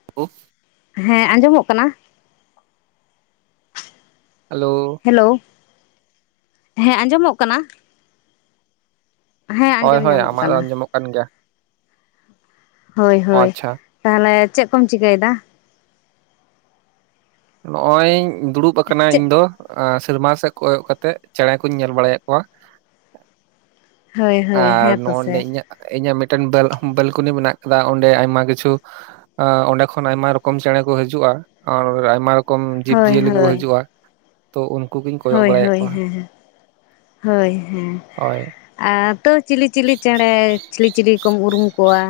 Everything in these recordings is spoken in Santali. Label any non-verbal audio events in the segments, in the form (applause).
(unintelligible) ᱦᱮᱸ ᱟᱸᱡᱚᱢᱚᱜ ᱠᱟᱱᱟ? ᱦᱮᱞᱳ ᱾ ᱦᱮᱞᱳ ᱦᱮᱸ ᱟᱸᱡᱚᱢᱚᱜ ᱠᱟᱱᱟ? ᱦᱮᱸ ᱦᱚᱭ ᱟᱸᱡᱚᱢ ᱦᱚᱭ ᱧᱟᱢᱚᱜ ᱟᱢᱟᱜ ᱫᱚ ᱠᱟᱱᱟ ᱟᱸᱡᱚᱢᱚᱜ ᱠᱟᱱ ᱜᱮᱭᱟ᱾ ᱦᱳᱭ ᱚ ᱦᱳᱭ ᱟᱪᱪᱷᱟ ᱛᱟᱦᱚᱞᱮ ᱪᱮᱫ ᱠᱚᱢ ᱪᱤᱠᱟᱹᱭᱮᱫᱟ ᱾ ᱱᱚᱜᱼᱚᱭ ᱤᱧ ᱫᱩᱲᱩᱵ ᱟᱠᱟᱱᱟ ᱪᱮᱫ ᱤᱧ ᱫᱚ ᱾ ᱥᱮᱨᱢᱟ ᱥᱮᱫ ᱠᱚᱭᱚᱜ ᱠᱟᱛᱮᱫ ᱪᱮᱬᱮ ᱠᱚᱧ ᱧᱮᱞ ᱵᱟᱲᱟᱭᱮᱫ ᱠᱚᱣᱟ ᱾ ᱦᱳᱭ ᱦᱳᱭ ᱟᱨ ᱦᱮᱸ ᱛᱚᱥᱮ ᱱᱚᱜᱼᱚᱱᱰᱮ ᱤᱧᱟᱹᱜ ᱤᱧᱟᱹᱜ ᱢᱤᱫᱴᱮᱱ ᱵᱮᱞ ᱵᱮᱞᱠᱩᱱᱤ ᱢᱮᱱᱟᱜ ᱟᱠᱟᱫᱟ ᱚᱸᱰᱮ ᱟᱭᱢᱟ ᱠᱤᱪᱷᱩ ᱼᱼ ᱚᱸᱰᱮ ᱠᱷᱚᱱ ᱟᱭᱢᱟ ᱨᱚᱠᱚᱢ ᱪᱮᱬᱮ ᱠᱚ ᱦᱤᱡᱩᱜᱼᱟ ᱟᱨ ᱟᱭᱢᱟ ᱨᱚᱠᱚᱢ ᱡᱤᱵᱽ ᱦᱳᱭ ᱡᱤᱭᱟᱹᱞᱤ ᱠᱚᱠᱚ ᱦᱳᱭ ᱦᱤᱡᱩᱜᱼᱟ ᱾ ᱛᱚ ᱩᱱᱠᱩ ᱜᱮᱧ ᱼᱼ ᱦᱳᱭ ᱦᱳᱭ, ᱦᱮᱸ ᱦᱮᱸ, ᱦᱳᱭ ᱦᱮᱸ ᱦᱳᱭ ᱾ ᱟᱨ ᱛᱟᱹᱣ ᱪᱤᱞᱤ ᱪᱤᱞᱤ ᱪᱮᱬᱮ ᱪᱤᱞᱤ ᱪᱤᱞᱤ ᱠᱚᱢ ᱩᱨᱩᱢ ᱠᱚᱣᱟ?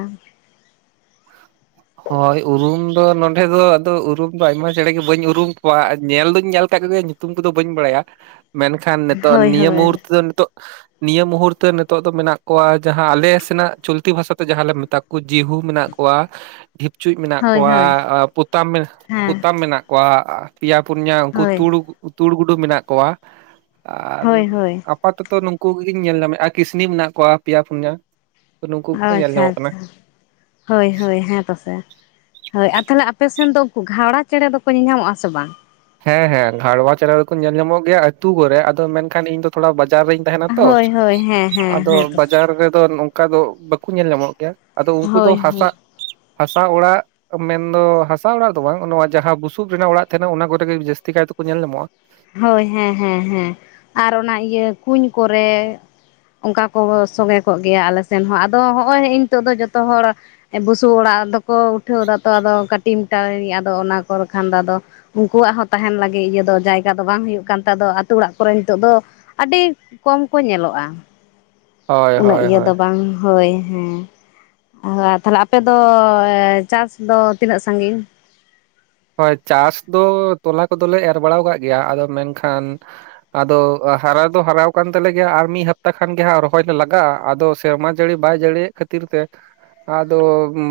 ᱦᱚᱭ ᱩᱨᱩᱢ ᱫᱚ ᱱᱚᱸᱰᱮ ᱫᱚ ᱟᱫᱚ ᱩᱨᱩᱢ ᱫᱚ ᱟᱭᱢᱟ ᱪᱮᱬᱮ ᱜᱮ ᱵᱟᱹᱧ ᱩᱨᱩᱢ ᱠᱚᱣᱟ ᱧᱮᱞ ᱫᱩᱧ ᱧᱮᱞ ᱟᱠᱟᱫ ᱠᱚ ᱜᱮᱭᱟ ᱧᱩᱼᱼ ᱛᱩᱢ ᱠᱚᱫᱚ ᱵᱟᱹᱧ ᱵᱟᱲᱟᱭᱟ ᱢᱮᱱᱠᱷᱟᱱ ᱱᱤᱛᱚᱜ ᱦᱳᱭ ᱱᱤᱭᱟᱹ ᱦᱳᱭ ᱢᱩᱦᱩᱨᱛᱚ ᱫᱚ ᱱᱤᱛᱚᱜᱼᱼ ᱱᱤᱭᱟᱹ ᱢᱩᱦᱩᱨᱛᱚ ᱱᱤᱛᱳᱜ ᱫᱚ ᱢᱮᱱᱟᱜ ᱠᱚᱣᱟ ᱡᱟᱦᱟᱸ ᱟᱞᱮ ᱥᱮᱱᱟᱜ ᱪᱚᱞᱛᱤ ᱵᱷᱟᱥᱟᱛᱮ ᱡᱟᱦᱟᱸᱞᱮ ᱢᱮᱛᱟ ᱠᱚᱣᱟ ᱼᱼ ᱡᱤᱦᱩ ᱢᱮᱱᱟᱜ ᱠᱚᱣᱟ ᱾ ᱰᱷᱤᱯᱪᱩᱡ ᱢᱮᱱᱟᱜ ᱦᱳᱭ ᱠᱚᱣᱟ, ᱦᱳᱭ ᱯᱚᱛᱟᱢ (unintelligible) ᱦᱮᱸ ᱯᱚᱛᱟᱢ ᱢᱮᱱᱟᱜ ᱠᱚᱣᱟ ᱾ ᱯᱮᱭᱟ ᱯᱩᱱᱭᱟᱹ ᱩᱱᱠᱩ ᱦᱳᱭ ᱛᱩᱲ ᱛᱩᱲ ᱜᱩᱰᱩ ᱢᱮᱱᱟᱜ ᱠᱚᱣᱟ ᱟᱨ ᱦᱳᱭ ᱦᱳᱭ ᱼᱼ ᱟᱯᱟᱛᱚᱛᱚ ᱱᱩᱠᱩ ᱠᱚ ᱜᱮᱧ ᱧᱮᱞ ᱧᱟᱢᱮᱫᱼᱟ ᱠᱤᱥᱱᱤ ᱢᱮᱱᱟᱜ ᱠᱚᱣᱟ ᱯᱮᱭᱟ ᱯᱩᱱᱭᱟᱹ ᱛᱚ ᱱᱩᱠᱩ ᱜᱮᱠᱚ ᱧᱮᱞ ᱟᱪᱪᱷᱟ ᱧᱟᱢᱚᱜ ᱠᱟᱱᱟ ᱟᱪᱪᱷᱟ ᱾ ᱦᱳᱭ ᱦᱳᱭ ᱦᱮᱸ ᱛᱚ ᱥᱮ ᱾ ᱦᱳᱭ ᱟᱨ ᱛᱟᱦᱚᱞᱮ ᱟᱯᱮ ᱥᱮᱱ ᱫᱚ ᱩᱱᱠᱩ ᱜᱷᱟᱶᱲᱟ ᱪᱮᱬᱮ ᱫᱚ ᱠᱚ ᱧᱮᱞ ᱧᱟᱢᱚᱜᱼᱟ ᱥᱮ ᱵᱟᱝ? ᱦᱮᱸ ᱦᱮᱸ ᱜᱷᱟᱲᱣᱟ ᱪᱮᱸᱬᱮ ᱫᱚᱠᱚ ᱧᱮᱞ ᱧᱟᱢᱚᱜ ᱜᱮᱭᱟ ᱟᱹᱛᱩ ᱠᱚᱨᱮ ᱟᱫᱚ ᱢᱮᱱᱠᱷᱟᱱ ᱤᱧ ᱫᱚ ᱛᱷᱚᱲᱟ ᱵᱟᱡᱟᱨ ᱨᱤᱧ ᱼᱼ ᱛᱟᱦᱮᱱᱟ ᱛᱚ ᱦᱳᱭ ᱦᱳᱭ ᱦᱮᱸ ᱦᱮᱸ ᱟᱫᱚ ᱦᱮᱸ ᱛᱚᱥᱮ ᱵᱟᱡᱟᱨ ᱨᱮᱫᱚ ᱱᱚ (unintelligible) ᱼᱼ ᱚᱱᱠᱟ ᱫᱚ ᱵᱟᱠᱚ ᱧᱮᱞ ᱧᱟᱢᱚᱜ ᱜᱮᱭᱟ ᱟᱫᱚ ᱩᱱᱠᱩ ᱫᱚ ᱦᱳᱭ ᱦᱟᱥᱟ ᱦᱳᱭ (inaudible) ᱦᱟᱥᱟ ᱚᱲᱟᱜ ᱢᱮᱱᱫᱚ ᱦᱟᱥᱟ ᱚᱲᱟᱜ ᱫᱚ ᱵᱟᱝ ᱱᱚᱣᱟ ᱡᱟᱦᱟᱸ ᱵᱩᱥᱩᱵ ᱨᱮᱱᱟᱜ ᱚᱲᱟᱜ ᱛᱟᱦᱮᱱᱟ ᱚᱱᱟ ᱠᱚ ᱡᱟᱹᱥᱛᱤ ᱠᱟᱭ ᱛᱮᱠᱚ ᱧᱮᱞ ᱧᱟᱢᱚᱜᱼᱟ ᱾ ᱦᱳᱭ ᱦᱮᱸ ᱦᱮᱸ ᱦᱮᱸ ᱟᱨ ᱚᱱᱟ ᱤᱭᱟᱹ ᱠᱩᱧ ᱠᱚᱨᱮ ᱚᱱᱠᱟ ᱠᱚ ᱥᱚᱸᱜᱮ ᱠᱚᱜ ᱜᱮᱭᱟ ᱟᱞᱮ ᱥᱮᱱ ᱦᱚᱸ ᱟᱫᱚ ᱦᱚᱸᱜᱼᱚᱭ ᱱᱤᱛᱚᱜ ᱫᱚ ᱡᱚᱛᱚ ᱦᱚᱲ ᱵᱩᱥᱩᱵ ᱚᱲᱟᱜ ᱫᱚᱠᱚ ᱩᱴᱷᱟᱹᱣ ᱫᱟᱛᱚ ᱟᱫᱚ ᱴᱤᱢᱴᱟ ᱟᱫᱚ ᱚᱱᱟ ᱠᱚᱨᱮ ᱠᱷᱟᱱ ᱫᱚ ᱟᱫᱚ ᱩᱱᱠᱩᱣᱟᱜ ᱦᱚᱸ ᱛᱟᱦᱮᱱ ᱞᱟᱹᱜᱤᱫ ᱤᱭᱟᱹ ᱫᱚ ᱡᱟᱭᱜᱟ ᱟᱫᱚ ᱵᱟᱝ ᱦᱩᱭᱩᱜ ᱠᱟᱱ ᱛᱮ ᱟᱫᱚ ᱟᱛᱳ ᱚᱲᱟᱜ ᱠᱚᱨᱮ ᱱᱤᱛᱚᱜ ᱫᱚ ᱟᱹᱰᱤ ᱠᱚᱢ ᱠᱚ ᱧᱮᱞᱚᱜᱼᱟ ᱾ ᱦᱳᱭ ᱩᱱᱟᱹᱜ ᱦᱳᱭ ᱤᱭᱟᱹ ᱦᱳᱭ ᱫᱚ ᱵᱟᱝ ᱦᱳᱭ ᱦᱮᱸ ᱛᱟᱦᱚᱞᱮ ᱟᱯᱮᱫᱚ ᱪᱟᱥ ᱫᱚ ᱛᱤᱱᱟᱹᱜ ᱥᱟᱺᱜᱤᱧ ᱦᱳᱭ ᱪᱟᱥ ᱫᱚ ᱛᱚᱞᱟ ᱠᱚᱫᱚᱞᱮ ᱮᱨ ᱵᱟᱲᱟ ᱠᱟᱜ ᱜᱮᱭᱟ ᱟᱫᱚ ᱢᱮᱱᱠᱷᱟᱱ ᱟᱫᱚ ᱦᱟᱨᱟ ᱫᱚ ᱦᱟᱨᱟ ᱠᱟᱱ ᱛᱟᱞᱮ ᱜᱮᱭᱟ ᱟᱨ ᱢᱤᱫ ᱦᱟᱯᱛᱟ ᱠᱷᱟᱱ ᱜᱮ ᱦᱟᱸᱜ ᱨᱚᱦᱚᱭ ᱞᱮ ᱞᱟᱜᱟᱜᱼᱟ ᱟᱫᱚ ᱥᱮᱨᱢᱟ ᱡᱟᱹᱲᱤ ᱵᱟᱭ ᱡᱟᱹᱲᱤᱭᱮᱫ ᱠᱷᱟᱹᱛᱤᱨ ᱛᱮ ᱟᱫᱚ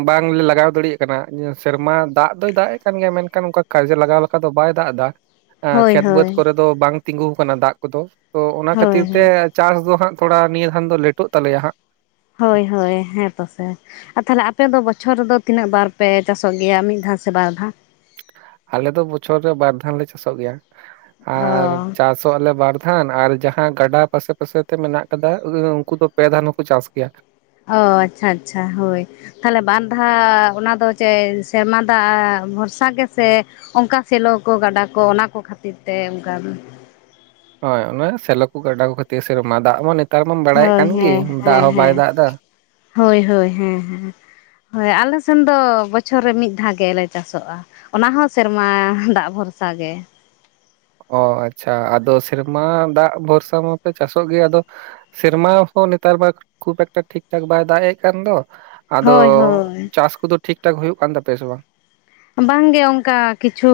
ᱵᱟᱝᱞᱮ ᱞᱟᱜᱟᱣ ᱫᱟᱲᱮᱭᱟᱜ ᱠᱟᱱᱟ ᱥᱮᱨᱢᱟ ᱫᱟᱜ ᱫᱚᱭ ᱫᱟᱜ ᱮ ᱠᱟᱱ ᱜᱮᱭᱟ ᱢᱮᱱᱠᱷᱟᱱ ᱚᱱᱠᱟ ᱠᱟᱡᱮ ᱞᱟᱜᱟᱣ ᱞᱮᱠᱟ ᱫᱚ ᱵᱟᱭ ᱫᱟᱜ ᱮᱫᱟ ᱦᱳᱭ ᱠᱷᱮᱛ ᱵᱟᱹᱫᱽ ᱦᱳᱭ ᱠᱚᱨᱮ ᱫᱚ ᱵᱟᱝ ᱛᱤᱸᱜᱩ ᱟᱠᱟᱱᱟ ᱫᱟᱜ ᱠᱚᱫᱚ ᱛᱚ ᱚᱱᱟ ᱦᱳᱭ ᱠᱷᱟᱹᱛᱤᱨ ᱛᱮ ᱦᱳᱭ ᱪᱟᱥ ᱫᱚ ᱦᱟᱸᱜ ᱛᱷᱚᱲᱟ ᱱᱤᱭᱟᱹ ᱫᱷᱟᱱ ᱫᱚ ᱞᱮᱴᱚᱜ ᱛᱟᱞᱮᱭᱟ ᱦᱟᱸᱜ ᱦᱳᱭ ᱦᱳᱭ ᱦᱮᱸ ᱛᱚᱥᱮ ᱟᱨ ᱛᱟᱦᱞᱮ ᱟᱯᱮ ᱫᱚ ᱵᱚᱪᱷᱚᱨ ᱨᱮᱫᱚ ᱛᱤᱱᱟᱹᱜ ᱵᱟᱨ ᱯᱮ ᱪᱟᱥᱚᱜ ᱜᱮᱭᱟ ᱢᱤᱫ ᱫᱷᱟᱣ ᱥᱮ ᱵᱟᱨ ᱫᱷᱟᱣ? ᱟᱞᱮ ᱫᱚ ᱵᱚᱪᱷᱚᱨ ᱨᱮ ᱵᱟᱨ ᱫᱷᱟᱣ ᱞᱮ ᱪᱟᱥᱚᱜ ᱜᱮᱭᱟ ᱟᱨ ᱚ ᱪᱟᱥ ᱟᱞᱮ ᱵᱟᱨᱫᱷᱟᱱ ᱟᱨ ᱡᱟᱦᱟᱸ ᱜᱟᱰᱟ ᱯᱟᱥᱮ ᱯᱟᱥᱮ ᱛᱮ ᱢᱮᱱᱟᱜ ᱟᱠᱟᱫᱟ ᱩᱱᱠᱩ ᱫᱚ ᱯᱮ ᱫᱷᱟᱱ ᱦᱚᱸᱠᱚ ᱪᱟᱥ ᱜᱮᱭᱟ ᱾ ᱚ ᱟᱪᱪᱷᱟ ᱟᱪᱪᱷᱟ ᱦᱳᱭ ᱛᱟᱦᱚᱞᱮ ᱵᱟᱨᱫᱷᱟ ᱚᱱᱟᱫᱚ ᱪᱮᱫ ᱥᱮᱨᱢᱟ ᱫᱟᱜ ᱵᱷᱚᱨᱥᱟ ᱜᱮᱥᱮ ᱚᱱᱠᱟ ᱥᱮᱞᱚ ᱜᱟᱰᱟ ᱠᱚ ᱚᱱᱟ ᱠᱚ ᱠᱷᱟᱹᱛᱤᱨ ᱛᱮ ᱚᱱᱠᱟ ᱫᱚ ᱦᱚᱭ ᱥᱮᱞᱚ ᱠᱚ ᱜᱟᱰᱟ ᱠᱷᱟᱹᱛᱤᱨ ᱥᱮᱨᱢᱟ ᱫᱟᱜ ᱢᱟ ᱱᱮᱛᱟᱨ ᱢᱟᱢ ᱵᱟᱲᱟᱭᱮᱫ ᱦᱳᱭ ᱠᱟᱱ ᱜᱮ ᱦᱮᱸ ᱫᱟᱜ ᱦᱮᱸ ᱦᱚᱸ ᱵᱟᱭ ᱦᱮᱸ ᱫᱟᱜ ᱮᱫᱟ ᱾ ᱦᱳᱭ ᱦᱳᱭ ᱦᱮᱸ ᱦᱮᱸ ᱦᱳᱭ ᱟᱞᱮ ᱥᱮᱱ ᱫᱚ ᱵᱚᱪᱷᱚᱨ ᱨᱮ ᱢᱤᱫ ᱫᱷᱟᱣ ᱜᱮᱞᱮ ᱪᱟᱥᱚᱜᱼᱟ ᱾ ᱚᱱᱟ ᱦᱚᱸ ᱥᱮᱨᱢᱟ ᱫᱟᱜ ᱵᱷᱚᱨᱥᱟ ᱜᱮ ᱚ ᱟᱪᱪᱷᱟ ᱟᱫᱚ ᱥᱮᱨᱢᱟ ᱫᱟᱜ ᱵᱷᱚᱨᱥᱟ ᱢᱟᱯᱮ ᱪᱟᱥᱚᱜ ᱜᱮ ᱟᱫᱚ ᱥᱮᱨᱢᱟ ᱦᱚᱸ ᱱᱮᱛᱟᱨ ᱢᱟ ᱠᱷᱩᱵ ᱮᱠᱴᱟ ᱴᱷᱤᱠ ᱴᱷᱟᱠ ᱵᱟᱭ ᱫᱟᱜ ᱮᱫ ᱠᱟᱱ ᱫᱚ ᱟᱫᱚ ᱦᱳᱭ ᱦᱳᱭ ᱪᱟᱥ ᱠᱚᱫᱚ ᱴᱷᱤᱠ ᱴᱷᱟᱠ ᱦᱩᱭᱩᱜ ᱠᱟᱱ ᱛᱟᱯᱮᱭᱟ ᱥᱮ ᱵᱟᱝ? ᱵᱟᱝᱜᱮ ᱚᱱᱠᱟ ᱠᱤᱪᱷᱩ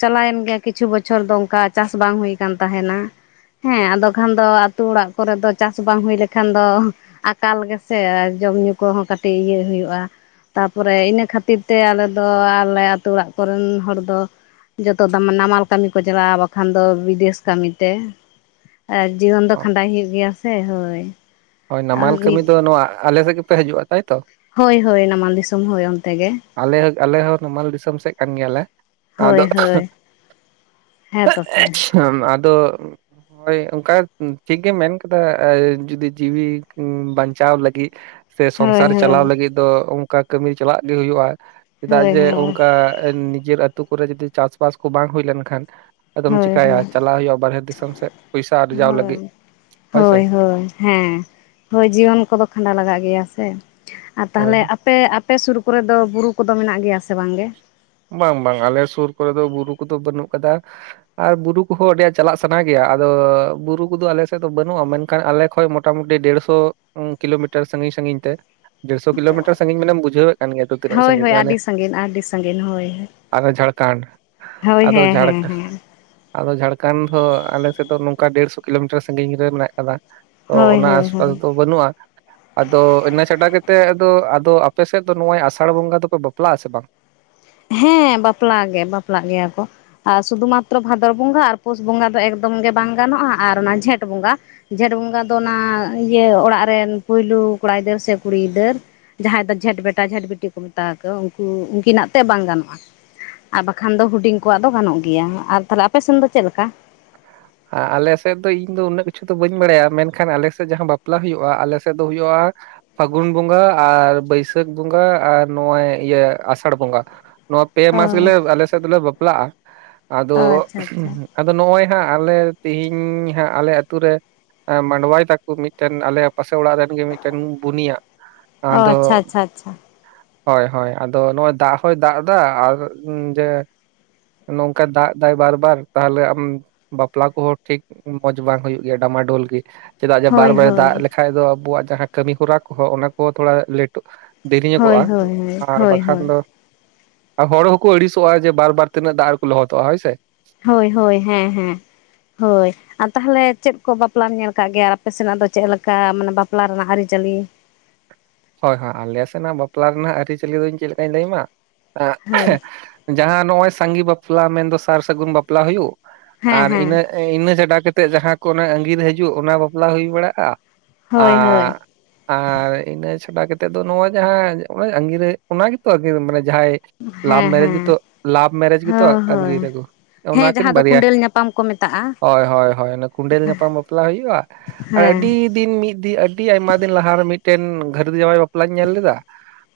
ᱪᱟᱞᱟᱣᱮᱱ ᱜᱮᱭᱟ ᱠᱤᱪᱷᱩ ᱵᱚᱪᱷᱚᱨ ᱫᱚ ᱚᱱᱠᱟ ᱪᱟᱥ ᱵᱟᱝ ᱦᱩᱭ ᱠᱟᱱ ᱛᱟᱦᱮᱱᱟ ᱦᱮᱸ ᱟᱫᱚ ᱠᱷᱟᱱ ᱫᱚ ᱟᱛᱳ ᱚᱲᱟᱜ ᱠᱚᱨᱮ ᱫᱚ ᱪᱟᱥ ᱵᱟᱝ ᱦᱩᱭ ᱞᱮᱠᱷᱟᱱ ᱫᱚ ᱟᱠᱟᱞ ᱜᱮᱥᱮ ᱡᱚᱢ ᱧᱩ ᱠᱚᱦᱚᱸ ᱠᱟᱹᱴᱤᱡ ᱤᱭᱟᱹ ᱦᱩᱭᱩᱜᱼᱟ ᱛᱟᱨᱯᱚᱨᱮ ᱤᱱᱟᱹ ᱠᱷᱟᱹᱛᱤᱨ ᱛᱮ ᱟᱞᱮ ᱫᱚ ᱟᱞᱮ ᱟᱹᱛᱩ ᱚᱲᱟᱜ ᱠᱚᱨᱮᱱ ᱦᱚᱲ ᱫᱚ ᱡᱚᱛᱚ ᱫᱟᱢ ᱱᱟᱢᱟᱞ ᱠᱟᱹᱢᱤ ᱠᱚ ᱪᱟᱞᱟᱜᱼᱟ ᱵᱟᱠᱷᱟᱱ ᱫᱚ ᱵᱤᱫᱮᱥ ᱠᱟᱹᱢᱤ ᱛᱮ ᱟᱨ ᱡᱤᱭᱚᱱ ᱫᱚ ᱚ ᱠᱷᱟᱸᱰᱟᱣ ᱦᱩᱭᱩᱜ ᱜᱮᱭᱟ ᱥᱮ ᱦᱳᱭ ᱦᱳᱭ ᱟᱨ ᱱᱟᱢᱟᱞ ᱠᱟᱹᱢᱤ ᱢᱤᱫ ᱫᱚ ᱱᱚᱣᱟ ᱟᱞᱮ ᱥᱮᱫ ᱜᱮᱯᱮ ᱦᱤᱡᱩᱜᱼᱟ ᱛᱟᱭᱛᱚ ᱦᱳᱭ ᱦᱳᱭ ᱱᱟᱢᱟᱞ ᱫᱤᱥᱚᱢ ᱦᱳᱭ ᱚᱱᱛᱮ ᱜᱮ ᱟᱞᱮ ᱟᱞᱮ ᱦᱚᱸ ᱱᱟᱢᱟᱞ ᱫᱤᱥᱚᱢ ᱥᱮᱫ ᱠᱟᱱ ᱜᱮᱭᱟᱞᱮ ᱦᱳᱭ ᱟᱫᱚ ᱦᱳᱭ ᱦᱮᱸ ᱛᱚ ᱥᱮ (unintelligible) ᱟᱫᱚ ᱦᱳᱭ ᱚᱱᱠᱟ ᱴᱷᱤᱠ ᱜᱮ ᱢᱮᱱ ᱠᱟᱫᱟ ᱡᱩᱫᱤ ᱡᱤᱣᱤ ᱵᱟᱧᱪᱟᱣ ᱞᱟᱹᱜᱤᱫ ᱥᱮ ᱦᱳᱭ ᱥᱚᱝᱥᱟᱨ ᱪᱟᱞᱟᱣ ᱦᱳᱭ ᱞᱟᱹᱜᱤᱫ ᱫᱚ ᱚᱱᱠᱟ ᱠᱟᱹᱢᱤ ᱪᱟᱞᱟᱜ ᱜᱮ ᱦᱩᱭᱩᱜᱼᱟ ᱪᱮᱫᱟᱜ ᱦᱳᱭ ᱡᱮ ᱦᱳᱭ ᱚᱱᱠᱟ ᱱᱤᱡᱮᱨ ᱟᱹᱛᱩ ᱠᱚᱨᱮ ᱡᱚᱫᱤ ᱪᱟᱥᱵᱟᱥ ᱠᱚ ᱵᱟᱝ ᱦᱩᱭ ᱞᱮᱱᱠᱷᱟᱱ ᱟᱫᱚᱢ ᱦᱳᱭ ᱪᱤᱠᱟᱭᱟ ᱦᱳᱭ ᱪᱟᱞᱟᱜ ᱦᱩᱭᱩᱜᱼᱟ ᱵᱟᱨᱦᱮ ᱫᱤᱥᱚᱢ ᱥᱮᱫ ᱯᱚᱭᱥᱟ ᱟᱨᱡᱟᱣ ᱞᱟᱹᱜᱤᱫ ᱦᱳᱭ ᱦᱳᱭ ᱥᱮ ᱦᱮᱸ ᱦᱳᱭ ᱡᱤᱭᱚᱱ ᱠᱚᱫᱚ ᱠᱷᱟᱸᱰᱟᱣ ᱞᱟᱜᱟᱜ ᱜᱮᱭᱟ ᱥᱮ ᱟᱨ ᱦᱳᱭ ᱛᱟᱦᱚᱞᱮ ᱦᱳᱭ ᱟᱯᱮ ᱟᱯᱮ ᱥᱩᱨ ᱠᱚᱨᱮ ᱵᱩᱨᱩ ᱠᱚᱫᱚ ᱢᱮᱱᱟᱜ ᱜᱮᱭᱟ ᱥᱮ ᱵᱟᱝᱜᱮ ᱵᱟᱝ ᱵᱟᱝ ᱟᱞᱮ ᱥᱩᱨ ᱠᱚᱨᱮ ᱫᱚ ᱵᱩᱨᱩ ᱠᱚᱫᱚ ᱵᱟᱹᱱᱩᱜ ᱟᱠᱟᱫᱟ ᱟᱨ ᱵᱩᱨᱩ ᱠᱚᱦᱚᱸ ᱟᱹᱰᱤ ᱟᱹᱴ ᱪᱟᱞᱟᱜ ᱥᱟᱱᱟ ᱜᱮᱭᱟ ᱟᱫᱚ ᱵᱩᱨᱩ ᱠᱚᱫᱚ ᱟᱞᱮ ᱥᱮᱫ ᱫᱚ ᱵᱟᱹᱱᱩᱜᱼᱟ ᱢᱮᱱᱠᱷᱟᱱ ᱟᱞᱮ ᱠᱷᱚᱡ ᱢᱚ ᱢᱚᱴᱟᱢᱩᱴᱤ ᱫᱮᱲᱥᱚ ᱠᱤᱞᱳᱢᱤᱴᱟᱨ ᱥᱟᱺᱜᱤᱧ ᱥᱟᱺᱜᱤᱧ ᱛᱮ ᱫᱮᱲᱥᱚ ᱠᱤᱞᱳᱢᱤᱴᱟᱨ ᱥᱟᱺᱜᱤᱧ ᱢᱟᱱᱮᱢ ᱵᱩᱡᱷᱟᱹᱣᱮᱫ ᱠᱟᱱ ᱜᱮᱭᱟ ᱛᱚ ᱛᱤᱱᱟᱹᱜ ᱦᱳᱭ ᱥᱟᱺᱜᱤᱧ ᱦᱳᱭ ᱟᱹᱰᱤ ᱥᱟᱺᱜᱤᱧ ᱟᱹᱰᱤ ᱥᱟᱺᱜᱤᱧ ᱦᱳᱭ᱾ ᱟᱨᱦᱚ ᱡᱷᱟᱲᱠᱷᱚᱸᱱᱰ ᱦᱳᱭ ᱟᱫᱚ ᱦᱮᱸ ᱦᱮᱸ ᱡᱷᱟᱨᱠᱷᱚᱸᱱᱰ ᱦᱮᱸ ᱟᱫᱚ ᱡᱷᱟᱲᱠᱷᱚᱱᱰ ᱫᱚ ᱟᱞᱮ ᱥᱮᱫ ᱫᱚ ᱱᱚᱝᱠᱟ ᱰᱮᱲᱥᱚ ᱠᱤᱞᱳᱢᱤᱴᱟᱨ ᱥᱟᱹᱜᱤᱧ ᱨᱮ ᱢᱮᱱᱟᱜ ᱟᱠᱟᱫᱟ᱾ ᱛᱚ ᱦᱳᱭ ᱚᱱᱟ ᱦᱳᱭ ᱟᱥᱯᱟᱥ ᱦᱳᱭ ᱫᱚ ᱵᱟᱹᱱᱩᱜᱼᱟ᱾ ᱟᱫᱚ ᱤᱱᱟᱹ ᱪᱷᱟᱰᱟ ᱠᱟᱛᱮᱫ ᱟᱫᱚ (unintelligible) ᱟᱯᱮ ᱥᱮᱫ ᱫᱚ ᱱᱚᱜᱚᱭ ᱟᱥᱟᱲ ᱵᱚᱸᱜᱟ ᱫᱚᱠᱚ ᱵᱟᱯᱞᱟᱜ-ᱟ ᱥᱮ ᱵᱟᱝ? ᱦᱮᱸ ᱵᱟᱯᱞᱟ ᱜᱮ ᱵᱟᱯᱞᱟᱜ ᱜᱮᱭᱟ ᱠᱚ᱾ ᱟᱨ ᱥᱩᱫᱷᱩ ᱢᱟᱛᱨᱚ ᱵᱷᱟᱫᱚᱨ ᱵᱚᱸᱜᱟ ᱟᱨ ᱯᱩᱥ ᱵᱚᱸᱜᱟ ᱫᱚ ᱮᱠᱫᱚᱢ ᱜᱮ ᱵᱟᱝ ᱜᱟᱱᱚᱜᱼᱟ ᱟᱨ ᱚᱱᱟ ᱡᱷᱮᱸᱴ ᱵᱚᱸᱜᱟ ᱡᱷᱮᱸᱴ ᱵᱚᱸᱜᱟ ᱫᱚ ᱚᱱᱟ ᱤᱭᱟᱹ ᱚᱲᱟᱜ ᱨᱮᱱ ᱯᱳᱭᱞᱳ ᱠᱚᱲᱟ ᱜᱤᱫᱟᱹᱨ ᱥᱮ ᱠᱩᱲᱤ ᱜᱤᱫᱟᱹᱨ ᱡᱟᱦᱟᱸᱭ ᱫᱚ ᱡᱷᱮᱸᱴ ᱵᱮᱴᱟ ᱡᱷᱮᱸᱴ ᱵᱤᱴᱤ ᱠᱚ ᱢᱮᱛᱟᱣ ᱟᱠᱚ ᱩᱱᱠᱩ ᱩᱱᱠᱤᱱᱟᱜ ᱛᱮ ᱵᱟᱝ ᱜᱟᱱᱚᱜᱼᱟ ᱟᱨ ᱵᱟᱠᱷᱟᱱ ᱫᱚ ᱦᱩᱰᱤᱧ ᱠᱚᱣᱟᱜ ᱫᱚ ᱜᱟᱱᱚᱜ ᱜᱮᱭᱟ ᱟᱨ ᱛᱟᱦᱚᱞᱮ ᱟᱞᱮᱥᱮᱱ ᱫᱚ ᱪᱮᱫ ᱞᱮᱠᱟ? ᱟᱞᱮ ᱥᱮᱫ ᱫᱚ ᱤᱧ ᱫᱚ ᱩᱱᱟᱹᱜ ᱠᱤᱪᱷᱩ ᱫᱚ ᱵᱟᱹᱧ ᱵᱟᱲᱟᱭᱟ᱾ ᱢᱮᱱᱠᱷᱟᱱ ᱟᱞᱮ ᱥᱮᱫ ᱡᱟᱦᱟᱸ ᱵᱟᱯᱞᱟ ᱦᱩᱭᱩᱜᱼᱟ ᱟᱞᱮ ᱥᱮᱫ ᱫᱚ ᱦᱩᱭᱩᱜᱼᱟ ᱯᱷᱟᱹᱜᱩᱱ ᱵᱚᱸᱜᱟ ᱟᱨ ᱵᱟᱹᱭᱥᱟᱹᱠᱷ ᱵᱚᱸᱜᱟ ᱟᱨ ᱱᱚᱜᱼᱚᱭ ᱤᱭᱟᱹ ᱟᱥᱟᱲ ᱵᱚᱸᱜᱟ᱾ ᱱᱚᱣᱟ ᱯᱮ ᱢᱟᱥ ᱦᱳᱭ ᱜᱮᱞᱮ ᱟᱞᱮ ᱥᱮᱫ ᱫᱚᱞᱮ ᱵᱟᱯᱞᱟᱜᱼᱟ ᱟᱫᱚ ᱚ ᱟᱪᱪᱷᱟ ᱟᱪᱪᱷᱟ ᱟᱫᱚ ᱱᱚᱜᱼᱚᱭ ᱦᱟᱸᱜ ᱟᱞᱮ ᱛᱮᱦᱮᱧ ᱦᱟᱜ ᱟᱞᱮ ᱟᱛᱳ ᱨᱮ ᱢᱟᱰᱣᱟᱭ ᱛᱟᱠᱚ ᱢᱤᱫᱴᱮᱱ ᱟᱞᱮ ᱯᱟᱥᱮ ᱚᱲᱟᱜ ᱨᱮᱱ ᱢᱤᱫᱴᱮᱱ ᱵᱩᱱᱤᱭᱟᱜ ᱚ ᱟᱫᱚ ᱟᱪᱪᱷᱟ ᱟᱪᱪᱷᱟ ᱟᱪᱪᱷᱟ ᱦᱳᱭ ᱦᱳᱭ ᱟᱫᱚ ᱱᱚᱜ-ᱚᱭ ᱫᱟᱜ ᱦᱚᱭ ᱫᱟᱜ ᱮᱫᱟ ᱟᱨ ᱡᱮ ᱱᱚᱝᱠᱟ ᱫᱟᱜ ᱮᱫᱟᱭ ᱵᱟᱨ ᱵᱟᱨ ᱛᱟᱦᱚᱞᱮ ᱟᱢ ᱵᱟᱯᱞᱟ ᱠᱚᱦᱚᱸ ᱴᱷᱤᱠ ᱢᱚᱸᱡᱽ ᱵᱟᱝ ᱦᱩᱭᱩᱜ ᱜᱮᱭᱟ ᱰᱟᱢᱟᱰᱳᱞ ᱜᱮ᱾ ᱪᱮᱫᱟᱜ ᱡᱮ ᱵᱟᱨ ᱦᱳᱭ ᱵᱟᱨᱮ ᱦᱳᱭ ᱫᱟᱜ ᱞᱮᱠᱷᱟᱡ ᱫᱚ ᱟᱵᱚᱣᱟᱜ ᱡᱟᱦᱟᱸ ᱠᱟᱹᱢᱤ ᱦᱚᱨᱟ ᱠᱚᱦᱚᱸ ᱚᱱᱟ ᱠᱚ ᱛᱷᱚᱲᱟ ᱞᱮᱴᱚᱜ ᱫᱮᱨᱤ ᱦᱳᱭ ᱧᱚᱜᱚᱜᱼᱟ ᱦᱳᱭ ᱦᱳᱭ ᱟᱨ ᱦᱳᱭ ᱵᱟᱠᱷᱟᱱ ᱦᱳᱭ ᱫᱚ ᱟᱨ ᱦᱚᱲ ᱦᱚᱸᱠᱚ ᱟᱹᱲᱤᱥᱚᱜᱼᱟ ᱡᱮ ᱵᱟᱨ ᱵᱟᱨ ᱛᱤᱱᱟᱹᱜ ᱫᱟᱜ ᱨᱮᱠᱚ ᱞᱚᱦᱚᱫᱚᱜᱼᱟ ᱦᱳᱭ ᱥᱮ ᱦᱳᱭ ᱦᱳᱭ ᱦᱮᱸ ᱦᱮᱸ (unintelligible) ᱦᱳᱭ᱾ ᱟᱨ ᱛᱟᱦᱚᱞᱮ ᱪᱮᱫ ᱠᱚ ᱵᱟᱯᱞᱟᱢ ᱧᱮᱞ ᱟᱠᱟᱫ ᱜᱮᱭᱟ ᱟᱯᱮ ᱥᱮᱱᱟᱜ ᱫᱚ ᱪᱮᱫ ᱞᱮᱠᱟ ᱢᱟᱱᱮ ᱵᱟᱯᱞᱟ ᱨᱮᱱᱟᱜ ᱟᱹᱨᱤᱪᱟᱹᱞᱤ ᱦᱳᱭ ᱦᱳᱭ ᱟᱞᱮ ᱥᱮᱱᱟᱜ ᱵᱟᱯᱞᱟ ᱨᱮᱱᱟᱜ ᱟᱹᱨᱤᱪᱟᱹᱞᱤ ᱫᱚ ᱤᱧ ᱪᱮᱫ ᱞᱮᱠᱟᱧ ᱞᱟᱹᱭᱟᱢᱟ ᱦᱳᱭ (unintelligible) ᱡᱟᱦᱟᱸ ᱱᱚᱜᱼᱚᱭ ᱥᱟᱸᱜᱮ ᱵᱟᱯᱞᱟ ᱢᱮᱱᱫᱚ ᱥᱟᱨ ᱥᱟᱹᱜᱩᱱ ᱵᱟᱯᱞᱟ ᱦᱩᱭᱩᱜ ᱦᱮᱸ ᱟᱨ ᱦᱮᱸ ᱤᱱᱟᱹᱜ ᱤᱱᱟᱹ ᱪᱷᱟᱰᱟ ᱠᱟᱛᱮᱫ ᱡᱟᱦᱟᱸ ᱠᱚ ᱚᱱᱟ ᱟᱸᱜᱤᱨ ᱦᱤᱡᱩᱜ ᱚᱱᱟ ᱵᱟᱯᱞᱟ ᱦᱩᱭ ᱵᱟᱲᱟᱜᱼᱟ ᱦᱳᱭ ᱦᱳᱭ ᱟᱨ ᱟᱨ ᱤᱱᱟᱹ ᱪᱷᱟᱰᱟ ᱠᱟᱛᱮᱫ ᱫᱚ ᱱᱚᱣᱟ ᱡᱟᱦᱟᱸ ᱟᱜᱤᱨ ᱚᱱᱟ ᱜᱮᱛᱚ ᱟᱜᱤᱨ ᱢᱟᱱᱮ ᱡᱟᱦᱟᱸᱭ ᱞᱟᱵᱷ ᱦᱮᱸ ᱢᱮᱨᱮᱡᱽ ᱜᱮᱛᱚ ᱦᱮᱸ ᱞᱟᱵᱷ ᱢᱮᱨᱮᱡᱽ ᱜᱮᱛᱚ ᱦᱳᱭ ᱦᱳᱭ ᱟᱹᱜᱤᱨ ᱟᱹᱜᱩ ᱦᱮᱸ ᱚᱱᱟᱠᱤᱱ ᱡᱟᱦᱟᱸ ᱫᱚ ᱵᱟᱨᱭᱟ᱾ ᱠᱩᱸᱰᱮᱞ ᱧᱟᱯᱟᱢ ᱠᱚ ᱢᱮᱛᱟᱜᱼᱟ ᱦᱳᱭ ᱦᱳᱭ ᱦᱳᱭ ᱚᱱᱟ ᱠᱩᱸᱰᱮᱞ ᱧᱟᱯᱟᱢ ᱵᱟᱯᱞᱟ ᱦᱩᱭᱩᱜᱼᱟ ᱟᱨ ᱦᱮᱸ ᱟᱹᱰᱤ (unintelligible) ᱢᱤᱫ ᱫᱤᱱ ᱟᱹᱰᱤ ᱟᱭᱢᱟ ᱫᱤᱱ ᱞᱟᱦᱟᱨᱮ ᱢᱤᱫᱴᱮᱱ ᱜᱷᱟᱹᱨᱫᱤ ᱡᱟᱶᱟᱭ ᱵᱟᱯᱞᱟᱧ ᱧᱮᱞ ᱞᱮᱫᱟ